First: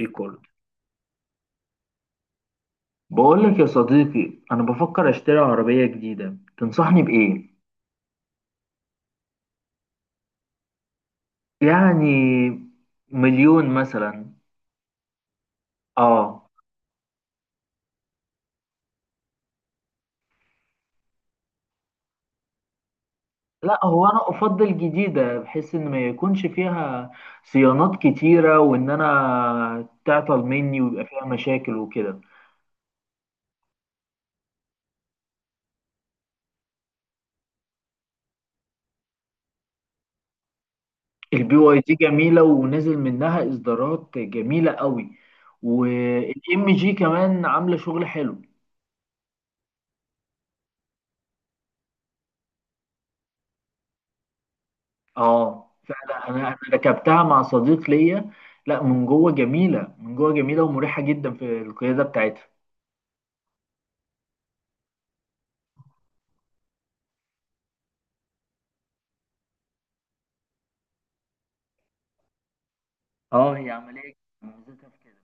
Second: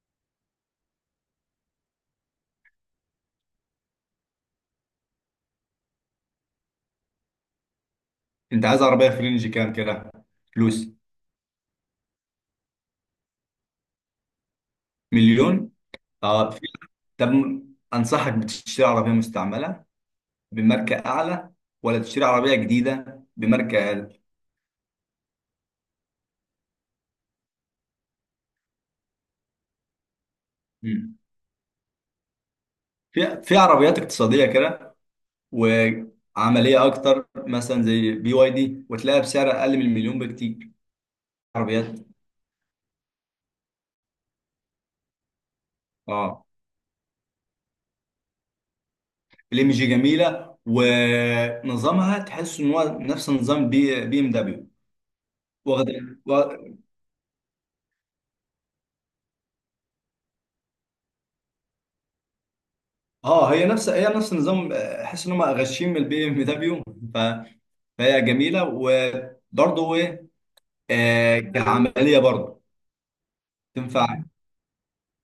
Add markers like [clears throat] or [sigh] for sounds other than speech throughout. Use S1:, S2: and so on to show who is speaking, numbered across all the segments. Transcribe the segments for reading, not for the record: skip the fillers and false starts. S1: ريكورد. بقول لك يا صديقي، انا بفكر اشتري عربية جديدة، تنصحني بإيه؟
S2: انت عايز عربيه في رينج كام كده فلوس؟
S1: يعني مليون مثلا.
S2: مليون؟
S1: اه،
S2: اه. في- طب انصحك بتشتري عربيه مستعمله بماركه اعلى، ولا تشتري عربيه جديده بماركه
S1: لا، هو
S2: اقل؟
S1: انا افضل جديدة بحيث ان ما يكونش فيها صيانات كتيرة، وان انا تعطل مني ويبقى
S2: مم.
S1: فيها مشاكل وكده.
S2: في عربيات اقتصاديه كده وعمليه اكتر، مثلا زي بي واي دي، وتلاقيها بسعر اقل من المليون بكتير.
S1: البي واي دي
S2: عربيات،
S1: جميلة ونزل منها اصدارات جميلة قوي.
S2: اه،
S1: والام جي كمان عاملة شغل حلو.
S2: الام جي جميله ونظامها تحس ان هو نفس نظام بي بي ام دبليو.
S1: اه فعلا، انا
S2: واخد،
S1: ركبتها مع صديق ليا. لا، من جوه جميله، من جوه جميله ومريحه جدا في القياده بتاعتها.
S2: اه، هي نفس النظام، احس ان هم غشيم البي ام دبليو، فهي جميله. وبرضه ايه، كعمليه برضه
S1: اه، هي عمليه،
S2: تنفع،
S1: ميزتها في كده.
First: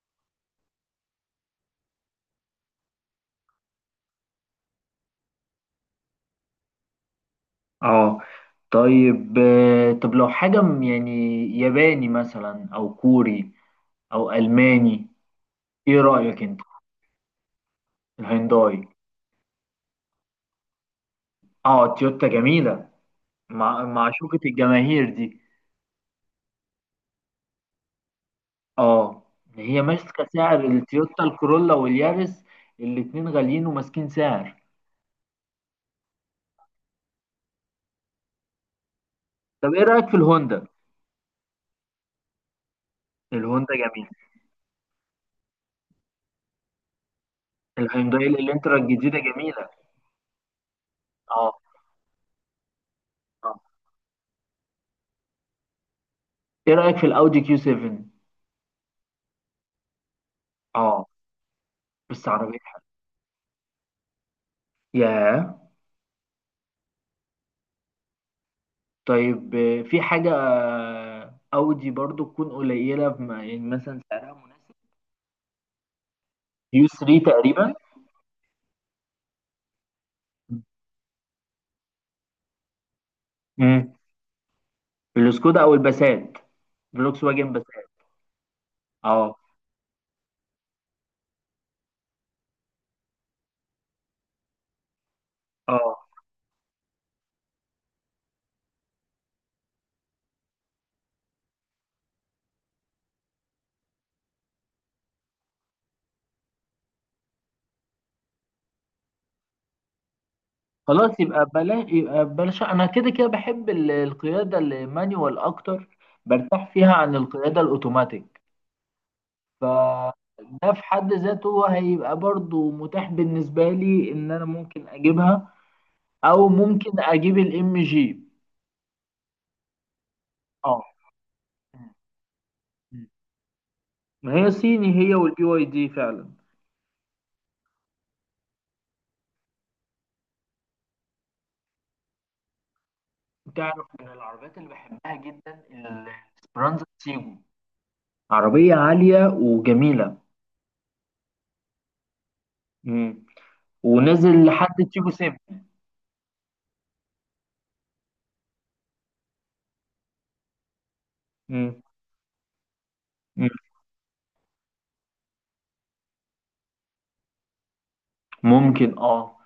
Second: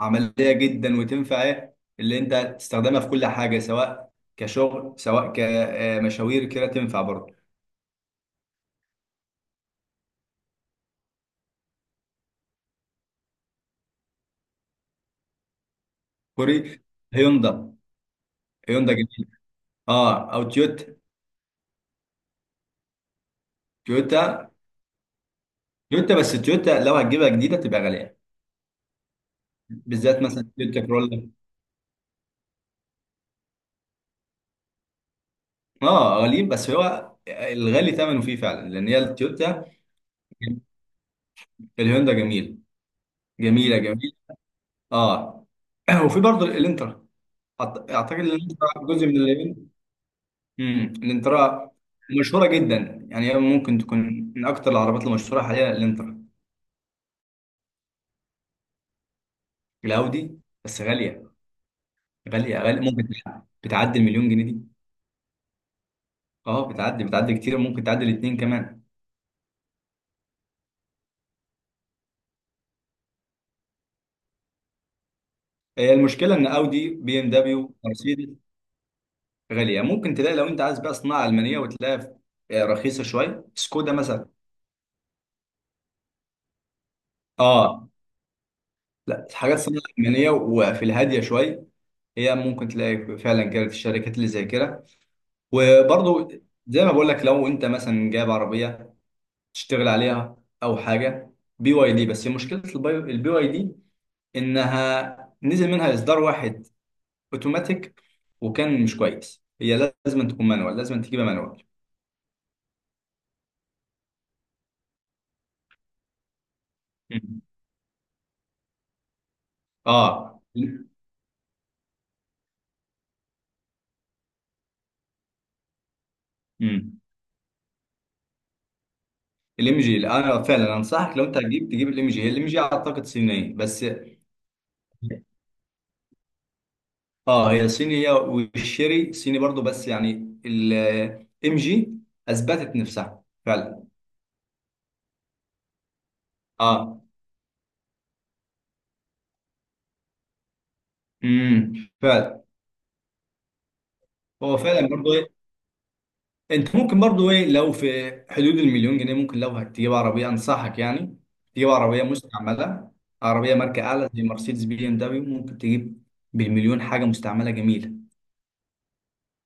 S2: عمليه جدا. وتنفع ايه اللي انت تستخدمها في كل حاجه، سواء كشغل سواء كمشاوير كده تنفع برضه.
S1: اه، طيب، طب لو حاجه يعني ياباني مثلا، او كوري، او الماني، ايه رايك انت؟
S2: كوري؟ هيوندا.
S1: الهيونداي.
S2: هيوندا جميله، اه، او تويوتا.
S1: اه، تويوتا جميله، مع معشوقه
S2: تويوتا
S1: الجماهير دي.
S2: تويوتا بس تويوتا لو هتجيبها جديده تبقى غاليه،
S1: اه، هي
S2: بالذات
S1: ماسكه
S2: مثلا
S1: سعر،
S2: تويوتا
S1: التويوتا
S2: كرولا.
S1: الكورولا واليارس الاتنين غاليين وماسكين سعر.
S2: اه غاليين، بس هو الغالي ثمنه فيه فعلا، لان هي التويوتا.
S1: طب ايه رايك في الهوندا؟
S2: الهوندا جميل،
S1: الهوندا
S2: جميله
S1: جميل.
S2: جميل اه. [clears throat] وفي برضه الانترا. اعتقد ان
S1: الهيونداي
S2: الانترا
S1: الانترا
S2: جزء من
S1: الجديده
S2: اليابان.
S1: جميله. اه.
S2: الانترا مشهوره جدا، يعني هي
S1: اه،
S2: ممكن تكون من اكتر العربيات المشهوره حاليا، الانترا.
S1: ايه رايك في الاودي كيو 7؟
S2: الاودي بس
S1: اه،
S2: غاليه.
S1: بس
S2: غاليه
S1: عربيه
S2: غاليه
S1: حلوه.
S2: ممكن بتعدي المليون جنيه دي.
S1: ياه.
S2: اه بتعدي كتير، ممكن تعدي الاثنين كمان.
S1: طيب، في حاجه اودي برضو تكون قليله يعني مثلا سعرها مناسب.
S2: هي المشكله ان
S1: يو
S2: اودي بي
S1: 3
S2: ام
S1: تقريبا.
S2: دبليو مرسيدس غاليه. ممكن تلاقي لو انت عايز بقى صناعه المانيه، وتلاقيها رخيصه شويه،
S1: امم
S2: سكودا مثلا.
S1: السكودا او الباسات، فولكس واجن
S2: اه،
S1: باسات.
S2: لا
S1: اه.
S2: الحاجات الصينية الألمانية وفي الهادية شوية، هي ممكن تلاقي فعلا كده في الشركات اللي زي كده.
S1: اه.
S2: وبرضو زي ما بقول لك، لو أنت مثلا جايب عربية تشتغل عليها، أو حاجة بي واي دي. بس مشكلة البي واي دي إنها نزل منها إصدار واحد أوتوماتيك، وكان مش كويس. هي لازم تكون مانوال، لازم
S1: خلاص،
S2: تجيبها
S1: يبقى
S2: مانوال.
S1: بلاش يبقى بلاش، انا كده كده بحب القياده المانيوال اكتر. برتاح فيها عن
S2: مم.
S1: القياده الاوتوماتيك.
S2: آه
S1: فده في حد ذاته هيبقى برضو متاح بالنسبة لي، ان انا ممكن اجيبها، او ممكن اجيب الام جي.
S2: الام جي، انا فعلا
S1: اه،
S2: انصحك لو انت هتجيب تجيب الام جي. هي الام جي اعتقد صينيه، بس
S1: ما هي صيني، هي والبي واي دي فعلا.
S2: اه. هي صينية والشيري صيني برضو، بس يعني الام جي اثبتت نفسها فعلا.
S1: تعرف من العربيات اللي بحبها جدا، الاسبرانزا
S2: اه.
S1: تيجو، عربية عالية وجميلة.
S2: امم فعلا.
S1: مم. ونزل
S2: هو
S1: لحد
S2: فعلا
S1: تيجو
S2: برضو
S1: سيب.
S2: ايه، انت ممكن برضو ايه، لو في حدود المليون جنيه ممكن، لو هتجيب عربية انصحك يعني تجيب
S1: مم.
S2: عربية مستعملة،
S1: مم.
S2: عربية ماركة اعلى زي مرسيدس بي ام دبليو، ممكن تجيب بالمليون حاجة مستعملة جميلة.
S1: ممكن. اه.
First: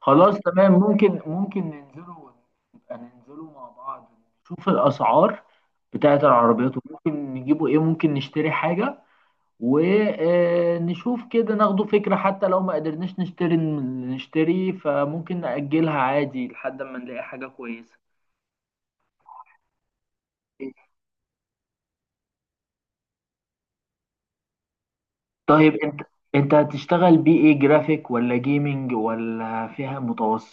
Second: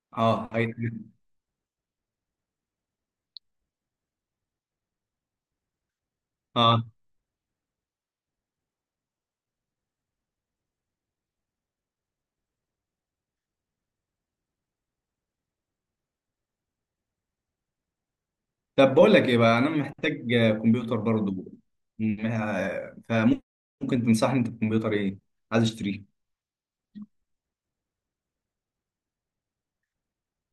S1: خلاص
S2: اه
S1: تمام، ممكن نبقى ننزلوا مع بعض، نشوف الأسعار بتاعت العربيات،
S2: اه.
S1: وممكن نجيبوا إيه، ممكن نشتري حاجة ونشوف كده، ناخدوا فكرة. حتى لو ما قدرناش نشتري، فممكن نأجلها عادي لحد ما نلاقي حاجة كويسة.
S2: طب بقول لك ايه بقى، انا محتاج كمبيوتر برضه. فممكن تنصحني انت بكمبيوتر ايه عايز
S1: طيب انت
S2: اشتريه؟
S1: انت هتشتغل بيه ايه؟ جرافيك ولا جيمنج؟ ولا فيها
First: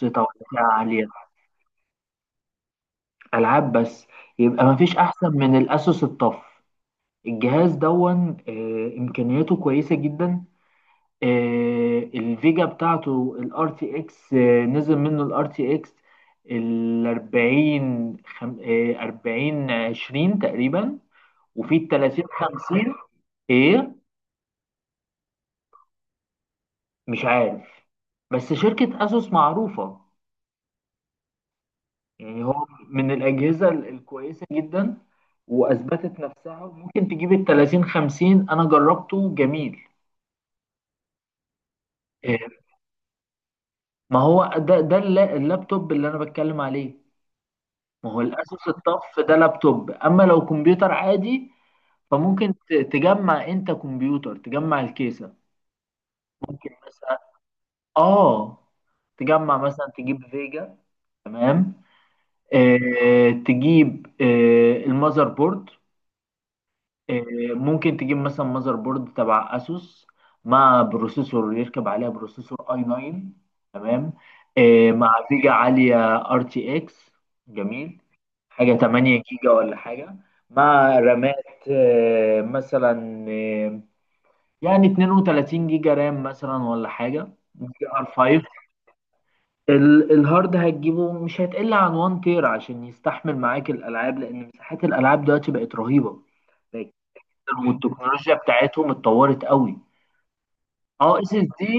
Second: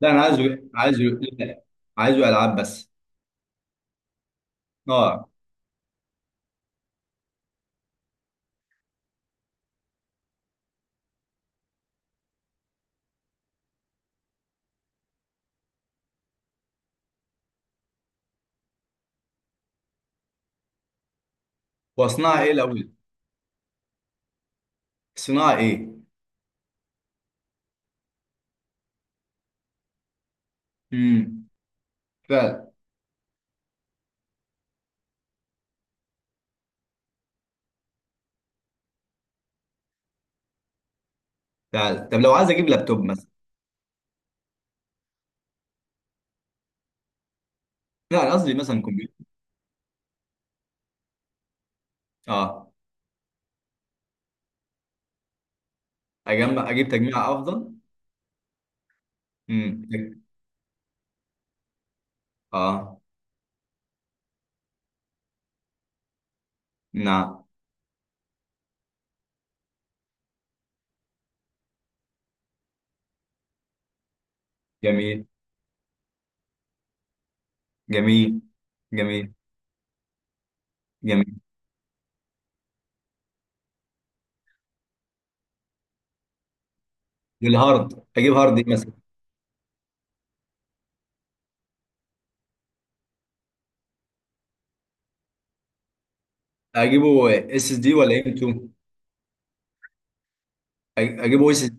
S2: لا انا عايزه
S1: ولا فيها
S2: إيه؟ عايزه
S1: عالية؟
S2: لا، عايزه العاب بس.
S1: ألعاب بس. يبقى مفيش أحسن
S2: اه.
S1: من الأسوس الطف. الجهاز دون، امكانياته كويسه جدا. الفيجا بتاعته الار تي اكس. نزل منه الار تي اكس ال 40، 40 20 تقريبا، وفي ال 30
S2: واصنعها ايه الاول؟
S1: 50. ايه؟
S2: صناعه ايه؟
S1: مش عارف، بس شركه اسوس معروفه.
S2: امم
S1: يعني هو
S2: فعلا،
S1: من الاجهزه الكويسه جدا، واثبتت نفسها، وممكن تجيب ال 30 50، انا جربته جميل.
S2: فعلا. طب لو عايز
S1: آه،
S2: اجيب لابتوب مثلا؟
S1: ما هو ده اللابتوب اللي انا بتكلم عليه. ما هو
S2: لا انا قصدي
S1: الاساس
S2: مثلا
S1: الطف
S2: كمبيوتر.
S1: ده لابتوب. اما لو كمبيوتر عادي، فممكن
S2: اه،
S1: تجمع انت كمبيوتر، تجمع الكيسة. ممكن
S2: اجمع، اجيب
S1: مثلا.
S2: تجميع افضل.
S1: اه، تجمع
S2: امم.
S1: مثلا، تجيب فيجا. تمام.
S2: اه.
S1: تجيب المذر بورد. آه،
S2: نعم.
S1: ممكن تجيب مثلا ماذر بورد تبع اسوس، مع بروسيسور، يركب عليها بروسيسور اي 9. تمام. مع
S2: جميل.
S1: فيجا عاليه ار تي اكس. جميل.
S2: جميل.
S1: حاجه 8
S2: جميل.
S1: جيجا ولا حاجه. مع
S2: جميل.
S1: رامات، آه، مثلا آه، يعني 32 جيجا رام مثلا، ولا حاجه جي
S2: والهارد
S1: ار
S2: اجيب
S1: 5.
S2: هارد ايه مثلا؟
S1: الهارد هتجيبه مش هتقل عن 1 تير، عشان يستحمل معاك الالعاب، لان مساحات الالعاب دلوقتي بقت رهيبه،
S2: اجيبه اس اس دي ولا ام
S1: والتكنولوجيا
S2: 2؟
S1: بتاعتهم اتطورت قوي. اه، اس
S2: اجيب
S1: اس
S2: ويس؟
S1: دي.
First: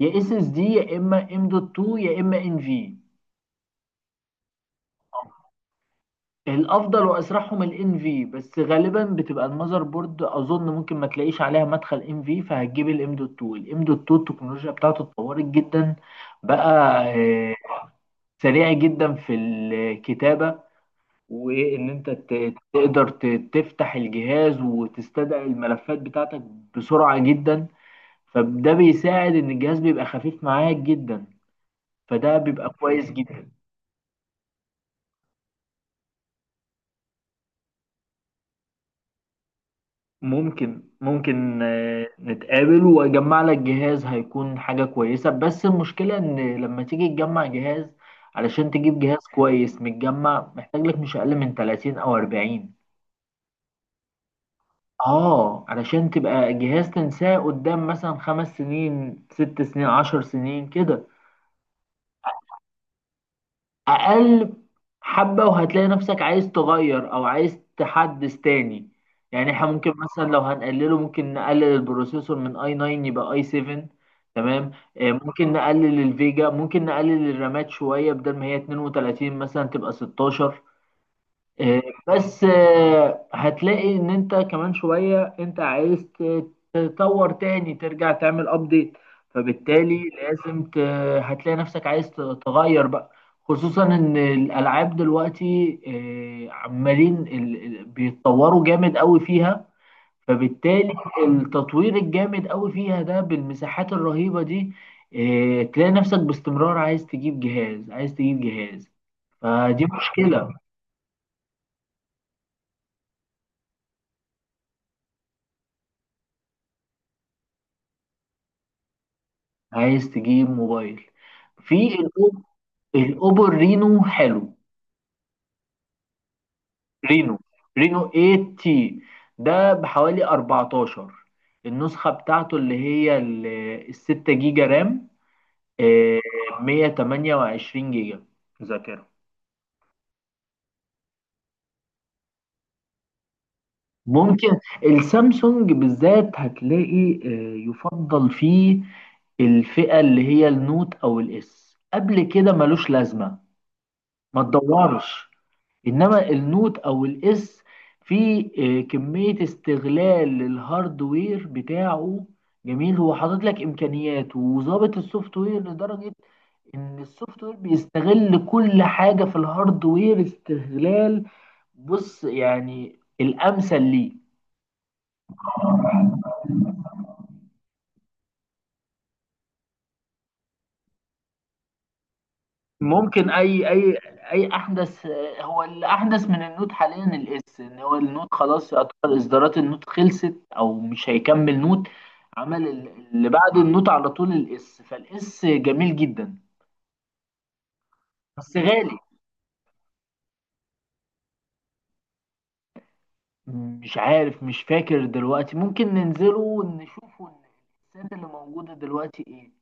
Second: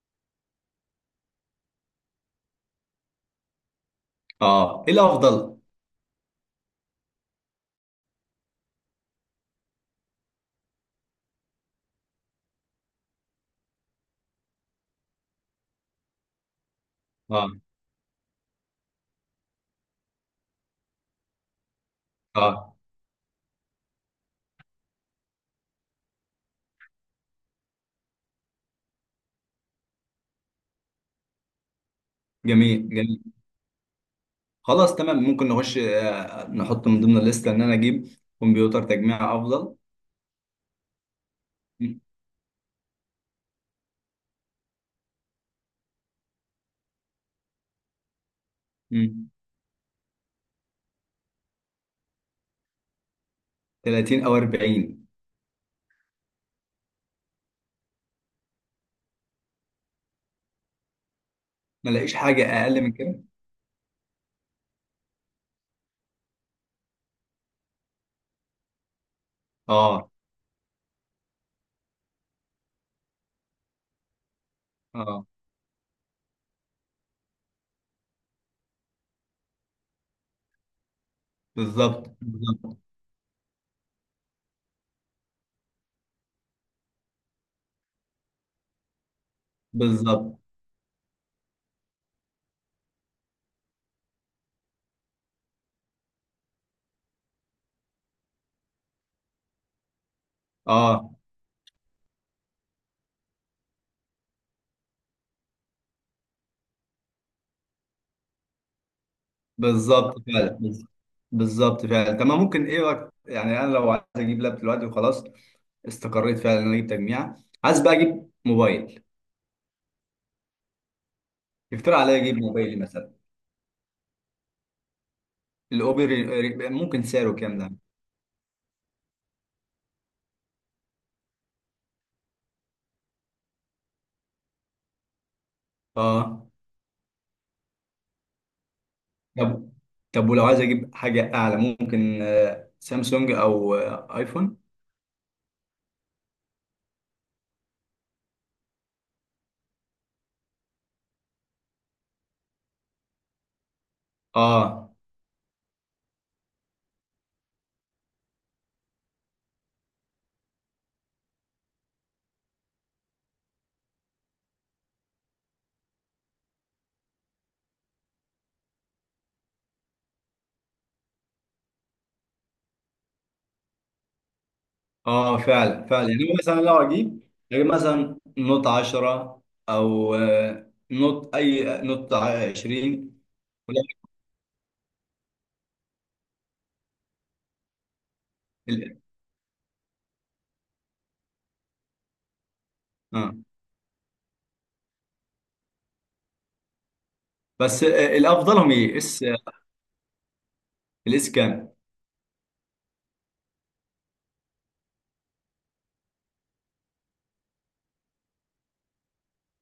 S1: يا اس اس دي، يا اما ام دوت 2، يا اما ان في.
S2: اه. ايه الافضل؟
S1: الافضل واسرعهم الان في، بس غالبا بتبقى المذر بورد، اظن ممكن ما تلاقيش عليها مدخل ان في، فهتجيب الام دوت 2. الام دوت 2 التكنولوجيا بتاعته اتطورت جدا بقى.
S2: اه.
S1: سريع جدا في الكتابه، وان انت
S2: اه
S1: تقدر تفتح الجهاز وتستدعي الملفات بتاعتك بسرعه جدا. فده بيساعد ان الجهاز بيبقى خفيف معاك جدا. فده بيبقى
S2: جميل.
S1: كويس
S2: جميل.
S1: جدا.
S2: خلاص تمام، ممكن نخش، نحط من ضمن الليسته ان انا اجيب كمبيوتر تجميع افضل.
S1: ممكن
S2: م-
S1: نتقابل واجمع لك جهاز، هيكون حاجة كويسة. بس المشكلة ان لما تيجي تجمع جهاز، علشان تجيب جهاز
S2: م.
S1: كويس متجمع، محتاج لك مش اقل من 30 او 40.
S2: 30 او 40؟
S1: اه، علشان تبقى جهاز تنساه قدام مثلا 5 سنين، 6 سنين، 10 سنين كده.
S2: ما الاقيش حاجه اقل من كده؟
S1: اقل حبة وهتلاقي نفسك عايز تغير، او عايز تحدث تاني. يعني احنا ممكن
S2: اه.
S1: مثلا، لو هنقلله، ممكن نقلل البروسيسور من اي 9 يبقى اي 7. تمام.
S2: اه.
S1: ممكن نقلل الفيجا، ممكن نقلل الرامات شوية، بدل ما هي 32 مثلا تبقى 16. آه،
S2: بالظبط،
S1: بس
S2: بالظبط.
S1: هتلاقي ان انت كمان شوية انت عايز تطور تاني، ترجع تعمل ابديت، فبالتالي
S2: بالظبط.
S1: لازم هتلاقي نفسك عايز تغير بقى، خصوصا ان الالعاب دلوقتي عمالين بيتطوروا جامد قوي فيها. فبالتالي
S2: اه.
S1: التطوير الجامد قوي فيها ده، بالمساحات الرهيبة دي، تلاقي نفسك باستمرار عايز تجيب جهاز، عايز تجيب جهاز. فدي
S2: بالظبط فعلا.
S1: مشكلة.
S2: بالظبط فعلا تمام. ممكن ايه وقت يعني؟ انا لو عايز اجيب لاب دلوقتي وخلاص، استقريت فعلا ان انا اجيب تجميع. عايز بقى اجيب موبايل.
S1: عايز تجيب موبايل. في
S2: يفترض عليا اجيب
S1: الأوب-
S2: موبايلي مثلا.
S1: الاوبو رينو حلو.
S2: الاوبر، ممكن سعره
S1: رينو
S2: كام ده؟
S1: رينو 8 تي، ده بحوالي 14. النسخة بتاعته اللي هي الستة جيجا رام، آه،
S2: اه.
S1: 128 جيجا ذاكرة.
S2: طب، طب ولو عايز اجيب حاجه اعلى؟ ممكن سامسونج او
S1: ممكن.
S2: ايفون.
S1: السامسونج بالذات هتلاقي، يفضل فيه الفئة اللي هي النوت أو الإس. قبل كده ملوش لازمة، ما
S2: اه.
S1: تدورش. انما النوت او الاس، في كمية استغلال للهاردوير بتاعه جميل، هو حاطط لك امكانيات وظابط السوفت وير لدرجة ان السوفت وير بيستغل كل حاجة في الهاردوير استغلال. بص يعني الامثل ليه.
S2: اه فعلا، فعلا. يعني مثلا لو اجيب، اجيب مثلا نوت 10، او نوت اي نوت 20،
S1: ممكن. اي
S2: ولا-
S1: اي اي احدث. هو الاحدث من النوت حاليا الاس، ان هو النوت خلاص
S2: ال-
S1: يعتبر اصدارات النوت خلصت، او مش هيكمل نوت. عمل اللي
S2: اه.
S1: بعده النوت على طول الاس. فالاس جميل جدا،
S2: بس
S1: بس
S2: الافضلهم ايه؟
S1: غالي.
S2: اس الاس كام؟
S1: مش عارف، مش فاكر دلوقتي. ممكن ننزله ونشوفه الاسات اللي موجودة دلوقتي ايه،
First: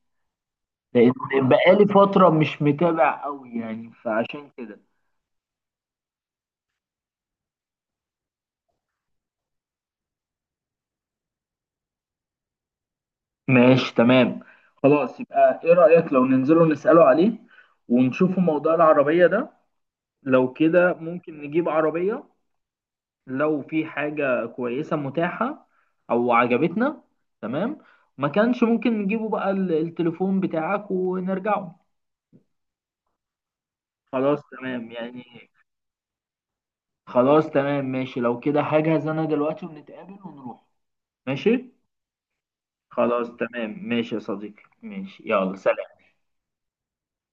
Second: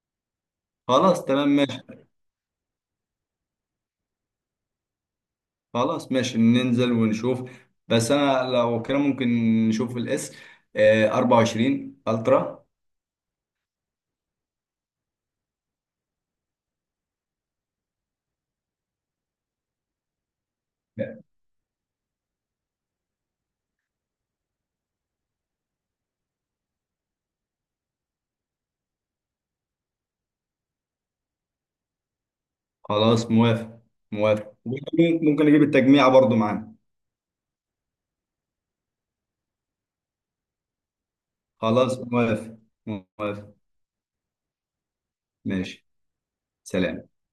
S2: خلاص
S1: لان
S2: تمام ماشي.
S1: بقالي فترة مش متابع قوي يعني فعشان كده.
S2: خلاص، ماشي ننزل ونشوف. بس انا لو كده ممكن نشوف الاس آه 24 الترا.
S1: ماشي، تمام. خلاص، يبقى ايه رأيك لو ننزله نسأله عليه، ونشوفه موضوع العربية ده؟ لو كده ممكن نجيب عربية، لو في حاجة كويسة متاحة او عجبتنا. تمام. ما كانش ممكن نجيبه بقى التليفون بتاعك ونرجعه.
S2: خلاص موافق.
S1: خلاص
S2: موافق.
S1: تمام
S2: ممكن،
S1: يعني.
S2: ممكن اجيب التجميع برضو معانا.
S1: خلاص تمام ماشي، لو كده هجهز انا دلوقتي ونتقابل ونروح. ماشي.
S2: خلاص موافق.
S1: خلاص
S2: موافق.
S1: تمام ماشي يا صديقي، ماشي، يلا
S2: ماشي.
S1: سلام.
S2: سلام.